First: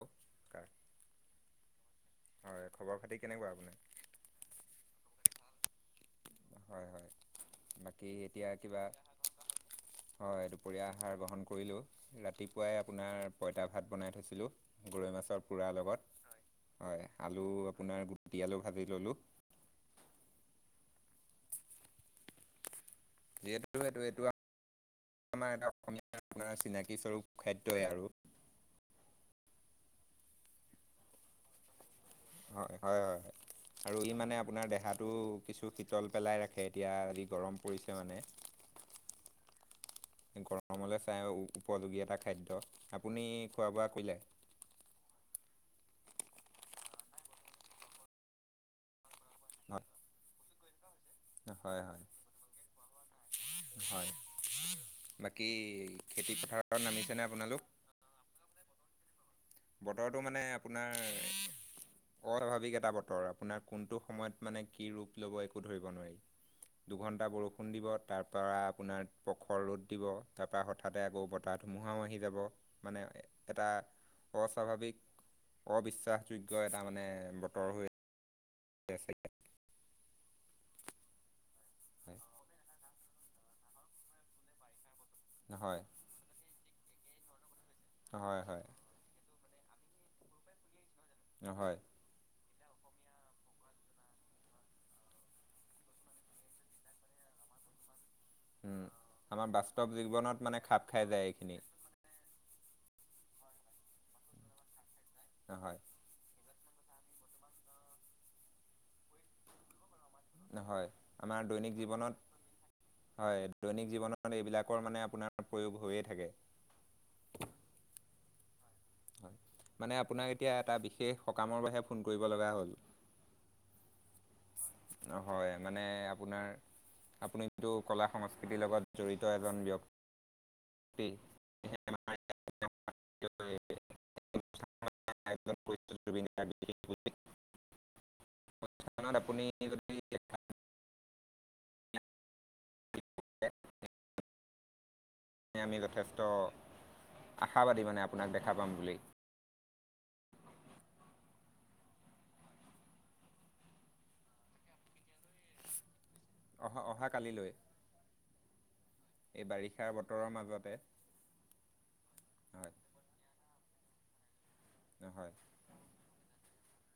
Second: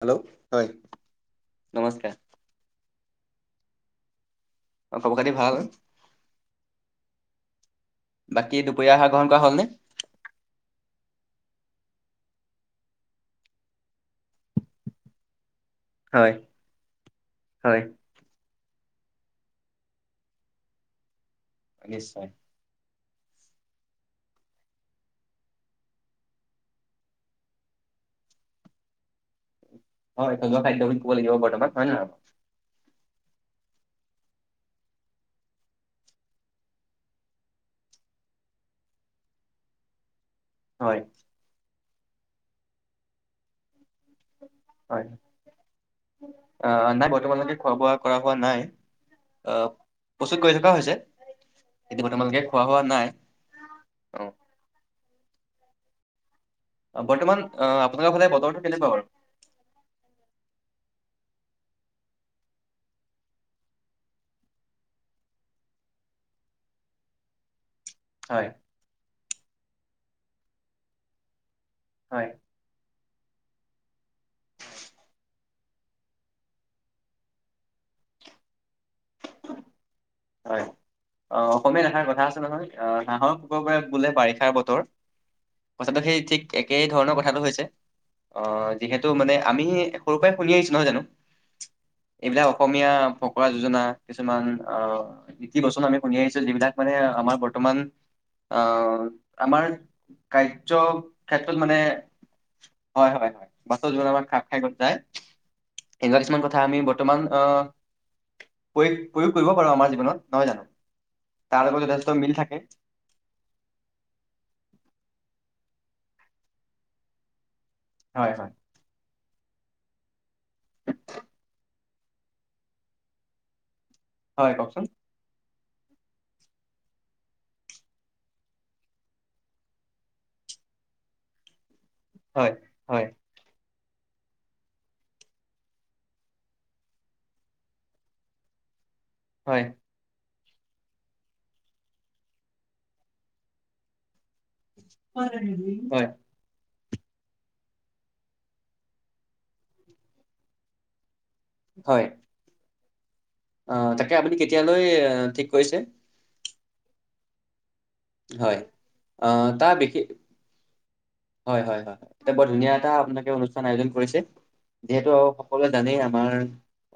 Hello. কাৰ হয় নমস্কাৰ। হয় খবৰ খাতি কেনেকুৱা [unintelligible] অ খবৰ খাতি ভাল হয় হয় বাকী এতিয়া কিবা। দুপৰীয়া আহাৰ গ্ৰহণ কৰা হ'লনে? হয় দুপৰীয়া আহাৰ গ্ৰহণ কৰিলো। ৰাতিপুৱাই আপোনাৰ পঁইতা ভাত বনাই থৈছিলো, গৰৈ মাছৰ। ৰ লগত। হয় হয় আলু হয় আপোনাৰ গুটি আলু ভাজি ললোঁ। নিশ্চয়। যিহেতু সেইটো এইটো। আমাৰ এটা অসমীয়া আপোনাৰ চিনাকীস্বৰূপ খাদ্যই আৰু। হয় থলোৱা খাদ্য খিনি [unintelligible] বৰ্তমান হয় নে নহয়। হয় হয় হয় হয়। আৰু ই মানে আপোনাৰ দেহাটো কিছু শীতল পেলাই ৰাখে এতিয়া যি গৰম পৰিছে মানে। [unintelligible] হয় গৰমলৈ চাই উপযোগী এটা খাদ্য, আপুনি খোৱা বোৱা কৰিলে? হয় অহ নাই বৰ্তমানলৈকে খোৱা বোৱা কৰা হোৱা নাই। অহ প্ৰস্তুত কৰি থকা হৈছে। হয় হয় হয় এতিয়া বৰ্তমানলেকে খোৱা হোৱা নাই। হয়। বাকী খেতি পথাৰ? বৰ্তমান অহ আপোনালোকৰ ফালে বতৰটো কেনেকুৱা বাৰু? বতৰটো মানে আপোনাৰ। কটা ভাবি কেইটা বতৰ। আপোনাক কোনটো সময়ত মানে কি ৰূপ লব একো ধৰিব নোৱাৰি। দুঘন্টা বৰষুণ দিব, তাৰ হয় পৰা আপোনাৰ পখৰ ৰ'দ দিব, তাৰ পৰা হঠাতে আকৌ ব তাহ ধুমুহাও আহি হয় যাব। মানে এটা অস্বাভাৱিক অবিশ্বাসযোগ্য এটা মানে বতৰ হৈ আছে। হয় অ। অসমীয়া এষাৰ কথা আছে নহয়, অহ হাঁহক বগৰাই বোলে বাৰিষাৰ বতৰ। হয় কথাটো সেই ঠিক একেই ধৰণৰ কথাটো হৈছে। হয় অহ হয় যিহেতু মানে। আমি সৰুৰ পৰাই শুনি আহিছো নহয় জানো। অ হয়। এ অসমীয়া ফকৰা যোজনা। কিছুমান অ। কি কি বচন আমি শুনি আহিছো, যিবিলাক মানে আমাৰ বৰ্তমান। উম। অহ আমাৰ বাস্তৱ জীৱনত মানে কাৰ্য খাপ খাই যায় এইখিনি ক্ষেত্ৰত মানে হয় হয় হয় [unintelligible] খাপ খাই যায় হয় এনেকুৱা কিছুমান কথা। ত আমি বৰ্তমান অহ প্ৰয়োগ প্ৰয়োগ কৰিব পাৰো আমাৰ জীৱনত। নহয় জানো হয় আমাৰ তাৰ দৈনিক লগ লগত জীৱনত যথেষ্ট মিল থাকে। হয় দৈনিক জীৱনত এইবিলাকৰ মানে আপোনাৰ। প্ৰয়োগ হৈয়ে থাকে। হয় হয়। মানে আপোনাক এতিয়া এ বিশেষ সকামৰ বাবে ফোন কৰিব লগা হ'ল। হয় কওকচোন। হয় মানে আপোনাৰ আপুনিটো কলা সংস্কৃতিৰ লগত জড়িত এজন ব্যক্তি। পে। হয় হয় [unintelligible] [unintelligible] হয় [unintelligible] [unintelligible] আৰু আমি নিদিম, হয়। যথেষ্ট আশাবাদী মানে আপোনাক দেখা পাম বুলি। হয়', অ', তাকে আপুনি কেতিয়ালৈ অ', ঠিক কৰিছে। অহ', - অহাকালিলৈ হয়',। এই আহ তাৰ বাৰিষা বিশেষ বতৰৰ মাজতে হয়', - হয়', - হয়', তাৰপৰা হয় ধুনীয়া এটা আপোনালোকে অনুষ্ঠান আয়োজন কৰিছে। যিহেতু আৰু হয় সকলোৱে জানেই আমাৰ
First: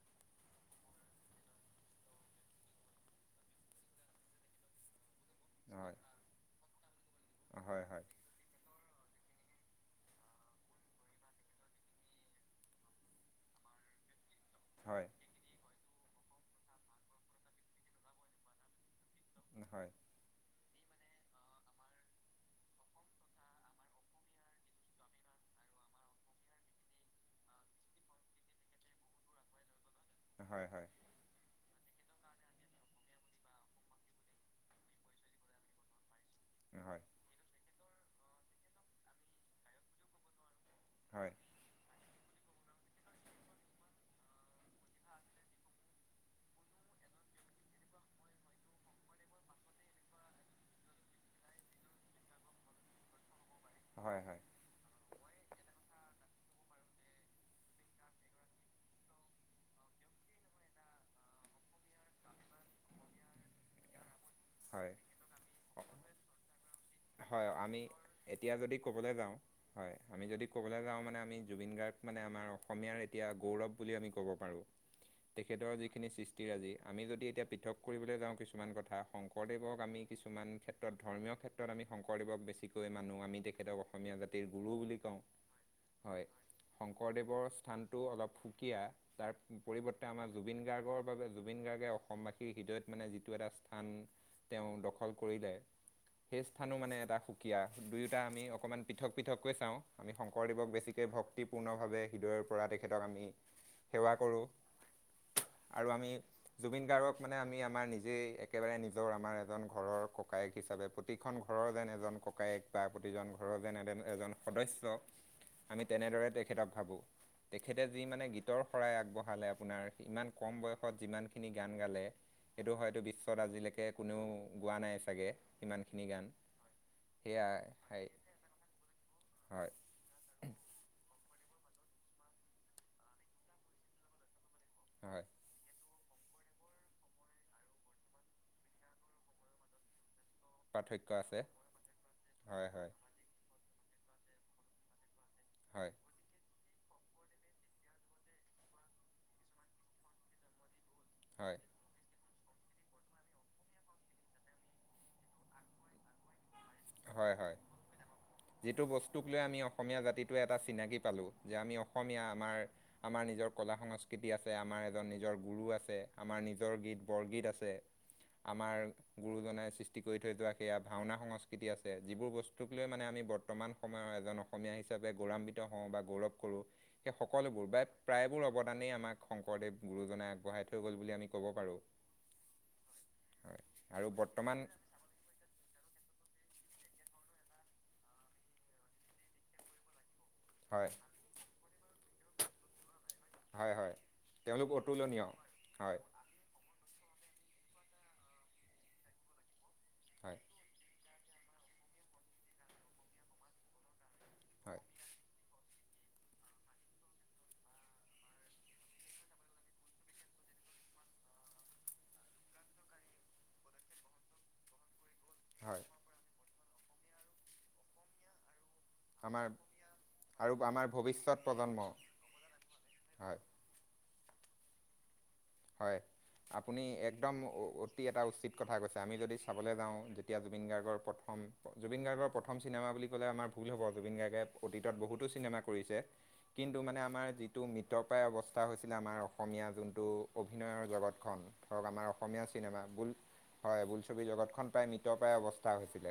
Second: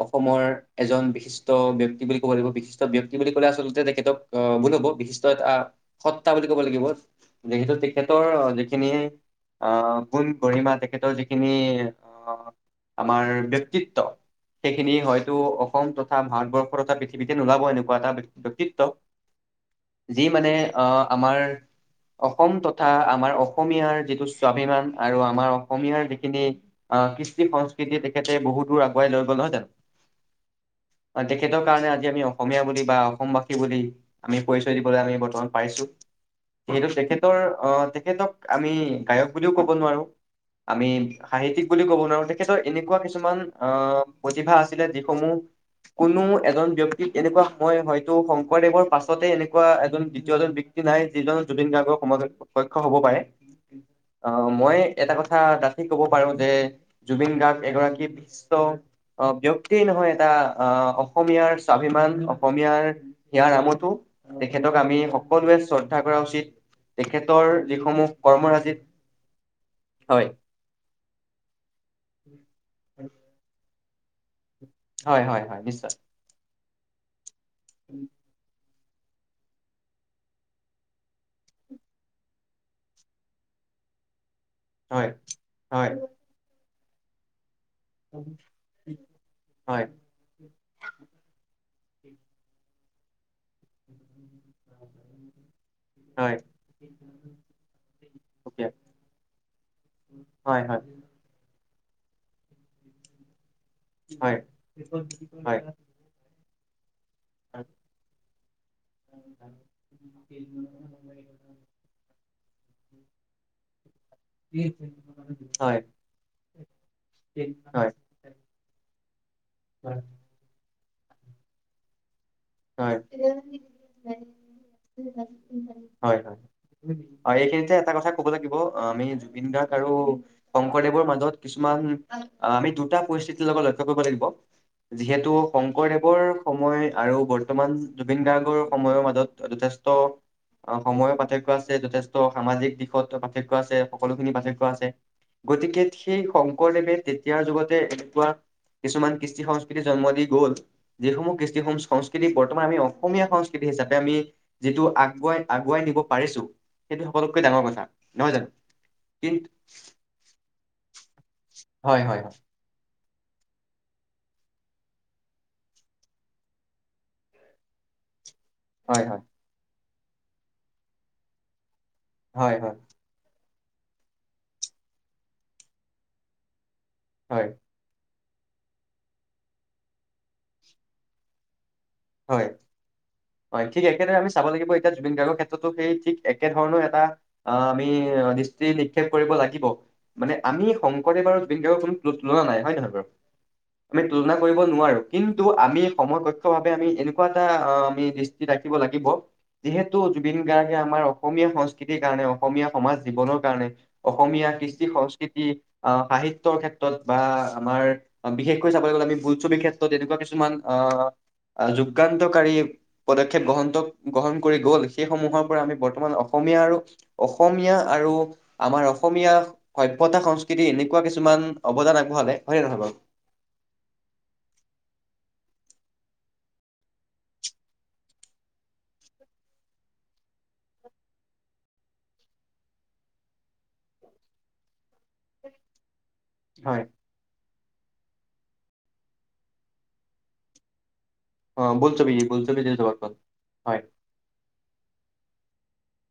অসমৰ এজন বিশিষ্ট ব্যক্তি বুলি ক'ব লাগিব বিশিষ্ট ব্যক্তি বুলি ক'লে আচলতে তেখেতক আ ভুল হ'ব বিশিষ্ বিশিষ্ট অ', এটা হয় সত্তা বুলি ক'ব লাগিব যিহেতু হয় হয় তেখেতৰ যিখিনি অ', গুণ গঢ়িমা তেখেতৰ যিখিনি আ', আমাৰ ব্যক্তিত্ব সেইখিনি হয় হয়তো অসম তথা ভাৰতবৰ্ষৰ এটা পৃথিৱীতে নোলাব এনেকুৱা এটা ব্যক্তিত্ব হয় হয় যি মানে আহ', আমাৰ অসম তথা আমাৰ অসমীয়াৰ যিটো স্বাভিমান আৰু আমাৰ অসমীয়াৰ যিখিনি কৃষ্টি সংস্কৃতি তেখেতে বহুত দূৰ আগুৱাই লৈ গ'ল নহয় জানো, হয় হয় তেখেতৰ কাৰণে আজি আমি অস অসমীয়া বুলি বা অসমবাসী বুলি আমি পৰিচয় দিবলৈ আমি বৰ্তমান পাইছোঁ যিহেতু হয় তেখেতৰ আহ', তেখেতক আমি গায়ক বুলিও কব নোৱাৰোঁ আমি হয় সাহিত্যিক বুলি ক'ব নোৱাৰোঁ তে তেখেতৰ এনেকুৱা কিছুমান আহ', প্ৰতিভা আছিলে যিসমূহ কোনো এজন ব্যক্তিক এনেকুৱা মই হয়তো শংকৰদেৱৰ পাছতে এনেকুৱা এজন দ্বিতীয়জন ব্যক ব্যক্তি নাই, যিজন জুবিন গাৰ্গৰ সমাজত প্ৰত্যক্ষ হূব পাৰে, হয় হয় আহ', মই এটা কথা কথা ডাঠি কব পাৰো যে জুবিন গাৰ্গ এগৰাকী বিশ্ব অ', ব্যক্তিয়েই নহয় এটা আহ', অসমীয়াৰ স্বাভিমান অসমীয়াৰ হিয়াৰ আমঠু তেখেতক হয় আমি সকলোৱে অ- শ্ৰদ্ধা কৰা উচিত, তেখেতৰ হয় আমি যিসমূহ এতিয়া যদি কৰ্মৰাজিত ক'বলৈ যাওঁ, হয়, আমি যদি ক'বলৈ যাওঁ মানে আমি জুবিন গাৰ্গ মানে আমাৰ অসমীয়াৰ এতিয়া গৌ গৌৰৱ বুলি আমি ক'ব পাৰোঁ। হয় হয় হয় তেখেতৰ নিশ্চয় যিখিনি সৃষ্টিৰাজি আমি যদি এতিয়া পৃথক কৰিবলৈ যাওঁ কিছুমান কথা কথা, শংকৰদেৱক আমি কিছুমান ক্ষেত্ৰত ধৰ্মীয় ক্ষেত্ৰত আমি শংকৰদেৱক বেছিকৈ মানো আমি তেখেতক অসমীয়া জাতিৰ গুৰু বুলি হয় কওঁ, হয়',। শংকৰদেৱৰ স্থানতটো অলপ সুকীয়া তাৰ হয় পৰিৱৰ্তে আমাৰ জুবিন গাৰ্গৰ বাবে জুবিন গাৰ্গ অসমবাসীৰ হৃদয়ত মানে যিটো এটা স্থান তেওঁ দখল কৰিলে, হয় সেই স্থা স্থান, মানে এটা সুকীয়া দুয়োটা আমি সুকীয়া অকণমান পৃথক পৃথকৈ চাওঁ আমি হয় শংকৰদেৱক হয় বেছিকে ভক্তি পূৰ্ণভাৱে হৃদয়ৰ পৰা তেখেতক‌ আমি সেৱা হয় কৰোঁ হয় হয় হয় আৰু আমি জুবিন গাৰ্গক মানে আমি আমাৰ নিজেই একেবাৰে নিজৰ আমাৰ এজন ঘৰৰ ককায়েক হিচাপে প্ৰতি ঘৰৰ যেন এজন ককায়েক বা প্ৰতিজন ঘৰৰ যেন এ এজন সদস্য আমি তেনেদৰে তেখেতক ভাবোঁ তেখেতে হয় যি মানে গীতৰ শৰাই আগবঢ়ালে আপোনাৰ ইমান কম কম বয়সত যিমানখিনি গান গালে এইটো হয় হয়তো বিশ্বত আজিলৈকে কোনেও গোৱা নাই চাগে ইমান হয়', হয়',। হয়', আৰু এইখিনিতে এটা হয় কথা ক'ব লাগিব অ', আমি জুবিন হয় গাৰ্গ আৰু শংকৰদেৱৰ ম মাজত, কিছুমান অ', আমি দুটা পৰিস্থিতিৰ লগত লক্ষ্য কৰিব লাগিব, হয় যিহেতু শংকৰদেৱৰ তেওঁৰ সময় আৰু বৰ্তমান জুবিন গাৰ্গৰ সময়ৰ মাজত যথেষ্ট অ', সময়ৰ পাৰ্থক্য আছে যথেষ্ট হয় সামাজিক হয় দিশতটো পাৰ্থক্য আছে। সকলোখিনি পাৰ্থক্য আছে গতিকে হয় সেই, শংকৰদেৱে তেতিয়াৰ যুগতে এনেকুৱা কিছুমান কৃষ্টি সংস্কৃতি জন্ম দি গল। যিসমূহ হয় কৃষিসম সং ত্ৰি বৰ্তমান আমি অসমীয়া সংস্কৃতি হিচাপে আমি যিটো আগুৱাই আগুৱাই নিব পাৰিছো সেইটো হয় সকলোতকৈ হয় ডাঙৰ কথা। নহয় জানো যিটো বস্তুক লৈ কিন্তু আমি অসমীয়া জাতিটোৱে এটা চিনাকি পালো যে আমি হয় হয় অসমীয়া হয় আমাৰ আমাৰ নিজৰ কলা সংস্কৃতি আছে আমাৰ এজন নিজৰ গুৰু আছে আমাৰ নিজৰ গীত বৰগীত আছে, আমাৰ হয় হয় গুৰুজনাই সৃষ্টি কৰি থৈ যোৱা সেয়া ভাওনা সংস্কৃতি আছে। যিবোৰ হয় হয় বস্তু লৈ মানে আমি বৰ, বৰ্তমান সময়ৰ এজন অসমীয়া হিচাপে গৌৰৱান্বিত হওঁ বা গৌৰৱ কৰো সেই হয় সকলোবোৰ ব প্ৰায়বোৰ অৱদানেই আমাক শংকৰদেৱ গুৰুজনাই আগবঢ়াই থৈ গ'ল বুলি আমি ক'ব পাৰোঁ। হয় হয় ঠিক আৰু একেদৰে আমি চাব বৰ্তমান লাগিব এতিয়া জুবিন গাৰ্গৰ ক্ষেত্ৰতো সেই ঠিক একে ধৰণৰ এটা আহ আমি দৃষ্টি নিক্ষেপ কৰিব লাগিব। মানে আমি হয় শংকৰদেৱ আৰু বেংগেৱৰ কোনো তুলনা নাই হয় নহয় বাৰু হয় হয় আমি তুলনা কৰিব তেওঁলোক নোৱাৰো অতুলনীয় কিন্তু আমি হয় সম কক্ষ ভাৱ আমি এনেকুৱা এটা আমি দৃষ্টি ৰাখিব লাগিব যিহেতু জুবিন হয় গাৰ্গে আমাৰ অসমীয়া সংস্কৃতিৰ কাৰণে অসমীয়া সমাজ জীৱনৰ কাৰণে অসমীয়া হয় কৃষ্টি সংস্কৃতি অ সাহিত্যৰ ক্ষেত্ৰত বা আমাৰ বিশেষকৈ চাবলৈ গ'লে আমি বোলছবি ক্ষেত্ৰত এনেকুৱা কিছুমান আহ যোগান্তকাৰী পদক্ষেপ গ্ৰহ গ্ৰহণ কৰি গল। সেইসমূহৰ পৰা আমি হয় বৰ্তমান অসমীয়া আৰু অসমীয়া আৰু আমাৰ অসমীয়া আমাৰ সভ্যতা আৰু সংস্কৃতি আমাৰ এনেকুৱা ভৱিষ্যত কিছুমান প্ৰজন্ম অৱদান আগবঢ়ালে হয়নে নহয় বাৰু [inaudible] হয় আপুনি একদম অতি এটা উচিত কথা কৈছে আমি যদি চাবলৈ যাওঁ যেতিয়া জুবিন গাৰ্গৰ প্ৰথম জুবিন গাৰ্গৰ প্ৰথম চিনেমা বুলি ক'লে আমাৰ ভুল হ'ব জুবিন গাৰ্গে অতীতত বহুতো চিনেমা কৰিছে। কিন্তু হয় মানে আমাৰ যিটো মৃতপায় অৱস্থা হৈছিলে আমাৰ অসমীয়া যোনটো অভিনয়ৰ লগত। অ ধৰক আমাৰ বোলছবি অসমীয়া বোলছবি যে চিনেমা বুল জগতখন হয় বোলছবি জগতখন প্ৰায় মৃত পৰা অৱস্থ হৈছিলে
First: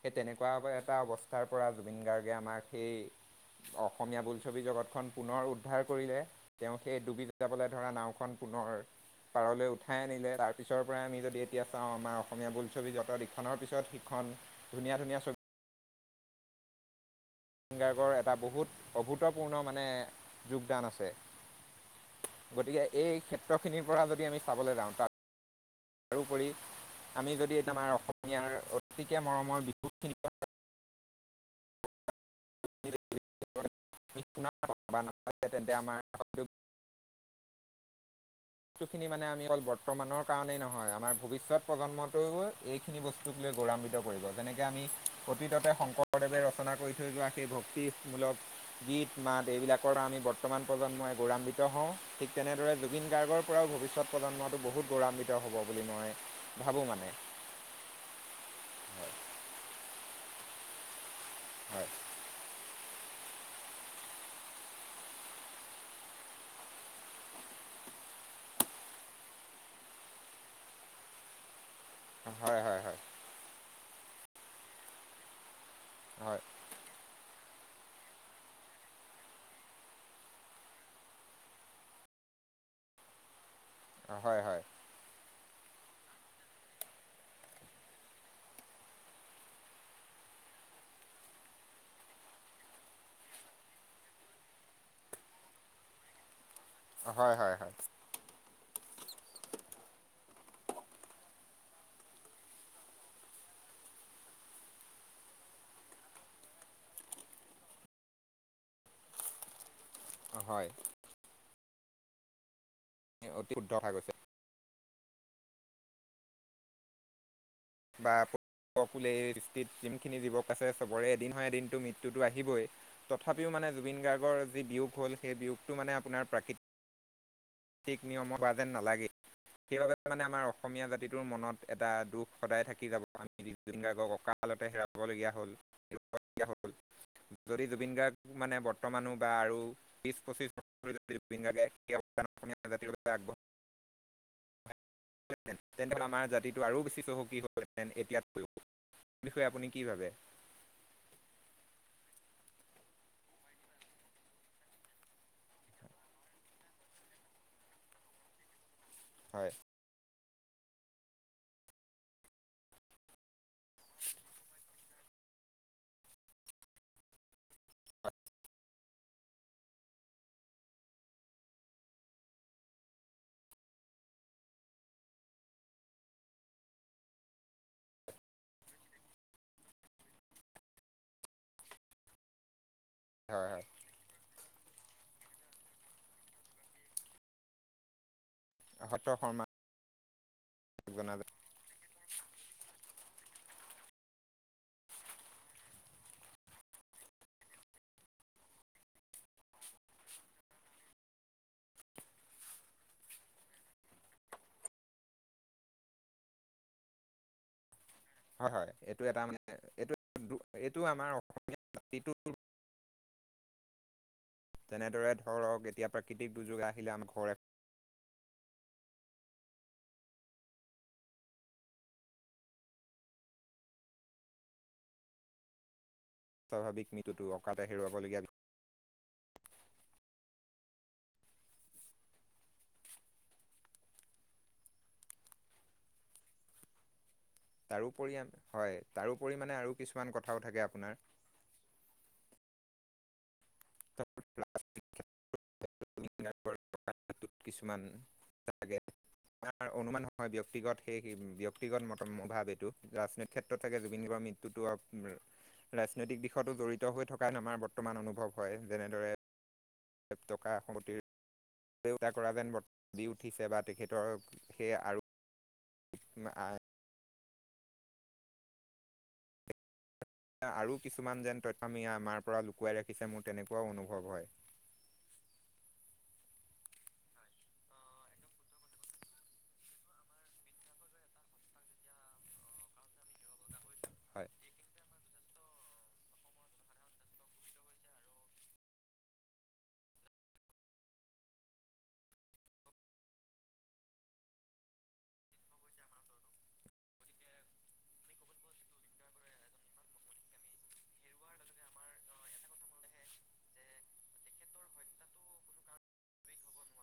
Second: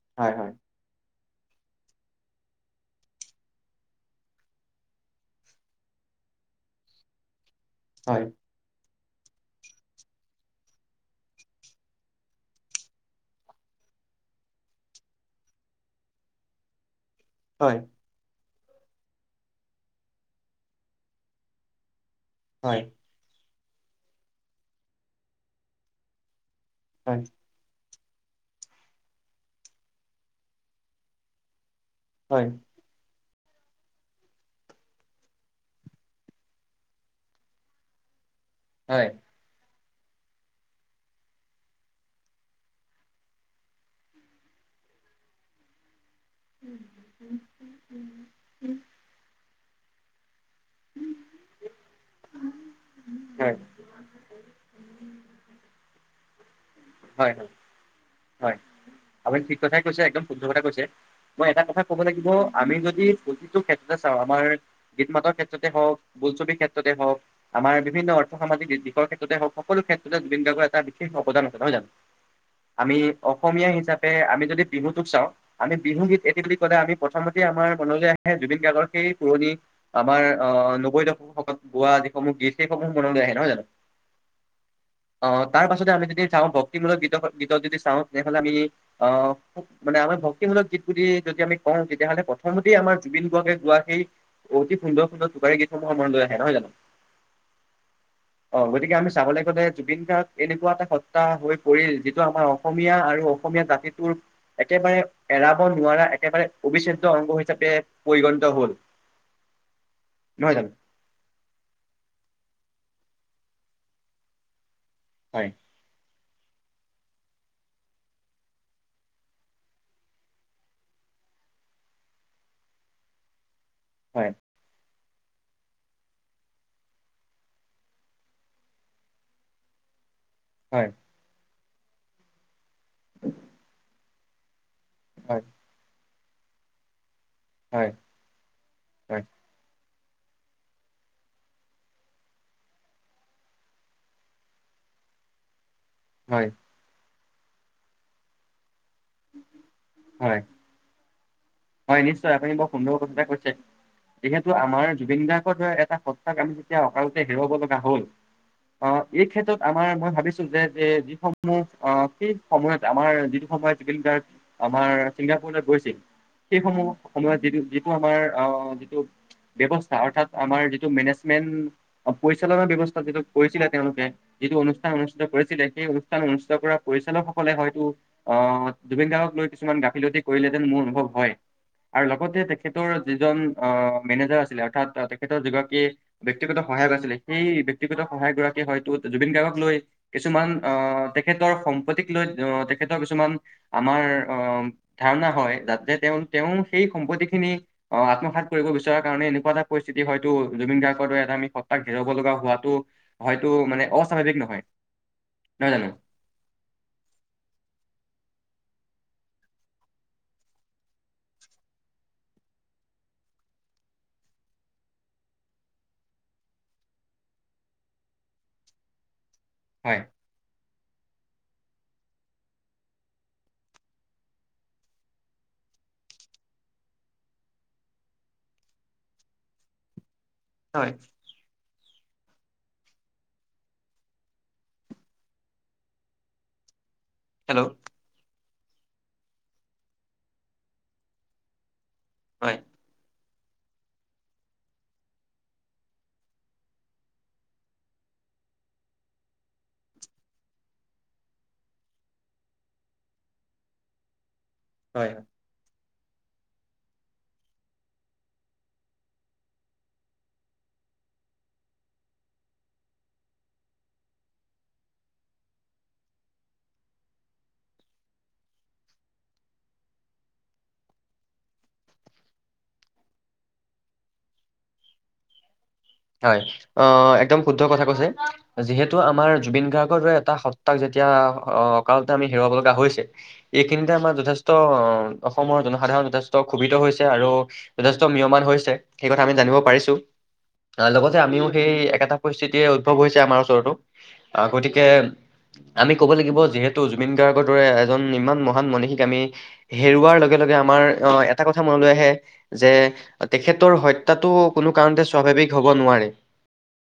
সেই হয় তেনেকুৱা হয় এটা অৱস্থাৰ পৰা জুবিন গাৰ্গে আমাক সেই অসমীয়া বোলছবি জগতখন পুনৰ উদ্ধাৰ কৰিলে তেওঁ সেই ডুবি যাবলৈ ধৰা হয় নাওখন হয় পাৰলৈ উঠাই আনিলে তাৰ পিছৰ পৰাই আমি যদি এতিয়া চাওঁ আমাৰ অসমীয়া বোলছবি যত ইখনৰ পিছত সিখন ধুনীয়া ধুনীয়া চবি লিং হয় গাৰ্গৰ এটা বহুত অভূতপূৰ্ণ মানে যোগদান আছে। হয় গতিকে এই ক্ষেত্ৰখিনিৰ পৰা যদি আমি চাবলৈ যাওঁ তাৰ তাৰোপৰি হয় আমি যদি ত আমাৰ অসমীয়াৰ অতিকে মৰমৰ বিহুখিনি হয় যদি তেন্তে আমাৰ সেই খিনি হয় হয় মানে আমি অ ব বৰ্তমানৰ কাৰণেই নহয় আমাৰ ভৱিষ্যত প্ৰজন্মটোও এইখিনি বস্তুক লৈ গৌৰান্বিত কৰিব যেনেকৈ আমি অতীততে শংকৰদেৱে ৰচনা কৰি থৈ লোৱা সেই ভক্তিমূলক গীত মাত এইবিলাকৰ আমি বৰ্তমান প্ৰজন্মই গৌৰাান্বিত হওঁ, ঠিক তেনেদৰে জুবিন হয় পৰা ভৱিষ্যত প্ৰজন্মটো বহুত গৌৰৱান্বিত হ'ব বুলি মই ভাবোঁ মানে হয়, হয়, হয় আপুনি ঠিক কথাই কৈছে একদম শুদ্ধ কথা কৈছে। মই এটা কথা ক'ব লাগিব আমি যদ দি প্ৰতিটো ক্ষেত্ৰতে চাওঁ, আমাৰ গীত মাতৰ ক্ষেত্ৰতে হওঁক, বোলছবিৰ ক্ষেত্ৰতে হওঁক আমাৰ বিভিন্ন অৰ্থ সামাজিক দিশৰ ক্ষেত্ৰতে হওক, সকলো ক্ষেত্ৰতে জুবিন গাৰ্গৰ এটা বিশেষ অৱদান নহয় জানো, হয় হয় আমি হয় অসমীয়া হিচাপে আমি যদি বিহুটোক চাওঁ আমি বিহু গীত এইটো হয় বুলি কলে আমি প্ৰথমতে আমাৰ মনলৈ আহে জুবিন গাৰ্গৰ সেই পুৰণি, আমাৰ অ নব্বৈ দশক বোৱা সেইসমূহ গীতহে সমূহ মনলৈ আহে নহয় জানো? হয় হয়। অ তাৰ পাছতে আমি যদি চাওঁ ভক্তিমূলক গীত গীতক যদি চাওঁ তেনেহলে আমি অ খুব মানে আমাৰ ভক্তিমূলক গীত বুলি যদি আমি কওঁ তেতিয়াহলে প্ৰথমতে আমাৰ জুবিন গৰ্গে গোৱা সেই অতি সুন্দৰ সুন্দৰ টোকাৰী গীতসমূহ সময় লৈ আহে নহয় জানো। হয় হয় হয়। অ গতিকে আমি চাবলৈ গলে জুবিন গাৰ্গ এনেকুৱা এটা টা হৈ পৰিল যিটো আমাৰ অসমীয়া আৰু অসমীয়া জাতিটোৰ একেবাৰে এৰাব নোৱাৰা একেবাৰে অবিচ্ছেদ্য অংগ হিচাপে পৰিগণিত হল। [inaudible] নহয় হয় জানো? অতি শুদ্ধ কথা কৈছে। হয়। বাপ কোলে দৃষ্টিত যিখিনি যুৱক আছে চবৰে এদিন হয় এদিনতো মৃত্যুটো আহিবই তথাপিও মানে জুবিন হয় গাৰ্গৰ যি বিয়োগ হ'ল সেই বিয়োগটো মানে আপোনাৰ প্ৰাকৃত তিক নিয়মত হোৱা যেন নালাগে সেইবাবে মানে আমাৰ অসমীয়া হয় জাতিটোৰ মনত এটা দুখ সদায় থাকি যাব আমি জুবিন গাৰ্গক অকালতে হেৰা বলগীয়া হয় হল হেৰুৱাবলগী়য়া হল। যদি হয় জুবিন গাৰ্গ মানে বৰ্তমানো বা হয় আৰু বিশ পঁচিছ জাতি আগবঢ় [inaudible] ন তেনেহলে আমাৰ হয় জাতিটো আৰু বেছি চহকী হলহেঁতেন এতিয়াতকৈয়ো। এই বিষয়ে আপুনি কি ভাবে? হয় হয় নিশ্চয় আপুনি বৰ সুন্দৰ কথা এটা কৈছে। যিহেতু আমাৰ জুবিন গাৰ্গৰ দৰে এটা সত্তাক আমি যেতিয়া অকালতে হেৰুৱাব লগা হ'ল অ এই হয় ক্ষেত্ৰত আমাৰ মই ভাবিছো যে যে যিসমূহ আহ সেই সময়ত আমাৰ যিটো সময়ত জুবিন গাৰ্গ আমাৰ চিংগা পুৰত গৈছিল, সেইসমূহ সময়ত যিটো যিটো আমাৰ আহ যিটো ব্যৱস্থা অৰ্থাৎ আমাৰ যিটো মেনেজমেন্ট, পৰিচালনা ব্যৱস্থা যিটো কৰিছিলে তেওঁলোকে যিটো অনুষ্ঠান অনুষ্ঠিত কৰিছিলে সেই অনুষ্ঠান অনুষ্ঠিত কৰা পৰিচালকসকলে হয়তো অ জুবিন গাৰ্গক কিছুমান গাফিলতি কৰিলেহতেন মোৰ অনুভৱ হয়। আৰু লগতে তেখেতৰ যিজন হয় হয়। অ মেনেজাৰ আছ ছিলে অৰ্থাৎ তেখেতৰ যি গৰাকী ব্যক্তিগত সহায়ক আছিলে সেই ব্যক্তিগত সহায়ক গৰাকী সত্ৰ হয়তো জুবিন শৰ্মা গাৰ্গক লৈ কিছুমান আহ জনা যায় তেখেতৰ সম্পত্তিক লৈ, আহ তেখেতৰ কিছুমান আমাৰ অ ধাৰণা হয় যাতে যে তেওঁ তেওঁ সেই সম্পত্তি খিনি অ আত্মসাত কৰিব বিচৰাৰ কাৰণে এনেকুৱা এটা পৰিস্থিতি হয়তো জুবিন গাৰ্গৰ দৰে এ আমি সত্তাক হেৰাব লগা হোৱাটো হয়তো মানে অস্বাভাৱিক নহয়। নহয় জানো? হয় হয় এইটো এটা মানে, এইটো এইটো আমাৰ অসমীয়া বটো [unintelligible] তেনেদৰে ধৰক এতিয়া প্ৰাকৃতিক দুৰ্যোগ আহিলে আমাৰ ঘৰে স [unintelligible] হয়। স্বাভাৱিক মৃত্যুটো অঁকাতে হেৰুৱাবলগীয়া। হয়। হেল্ল' তাৰওপৰি হয় তাৰোপৰি মানে আৰু কিছুমান কথাও থাকে আপোনাৰ। হয়। তাৰ [unintelligible] কিছুমান তাকে আমাৰ অনুমান নহয় ব্যক্তিগত সেই ব্যক্তিগত ভাৱ এইটো ৰাজনৈতিক ক্ষেত্ৰত থাকে জুবিন গাৰ্গৰ। ততো আপ হয় [unintelligible] ৰাজনৈতিক দিশতো জড়িত হৈ থকাত আমাৰ বৰ্তমান অনুভৱ হয় যেনেদৰে টকা সমষ্টিৰ দেউতা কৰা যেন বৰ্ত দি উঠিছে বা তেখেতৰ সেই আৰু ম আহ [unintelligible] এতিয়া আৰু কিছুমান যেন তথ্যমিয়া আমাৰ পৰা লুকুৱাই ৰাখিছে মোৰ তেনেকুৱাও অনুভৱ হয় [unintelligible] হয় অ একদম শুদ্ধ কথা কৈছে যিহেতু আমাৰ জুবিন গাৰ্গৰ দৰে এটা সত্তাক যেতিয়া কা অকালতে আমি হেৰুৱাব লগা হৈছে এইখিনিতে আমাৰ হয় যথেষ্ট অসমৰ জনসাধাৰণ যথেষ্ট ক্ষোভিত হৈছে আৰু যথেষ্ট মিয়মান হৈছে সেই কথা আমি জানিব পাৰিছো আহ লগতে আমিও সেই একেটা পৰিস্থিতিয়ে উদ্ভৱ হৈছে আমাৰ ওচৰতো আহ গতিকে আমি কব লাগিব যিহেতু জুবিন গাৰ্গৰ দৰে এজন ইমান মহান মনীষীক আমি হেৰুৱাৰ লগে লগে লগে লগে আমাৰ অঁ এটা কথা মনলৈ আহে যে তেখেতৰ হত্যটো কোনো কাৰনতে স্বাভাৱিক হ'ব নোৱাৰে।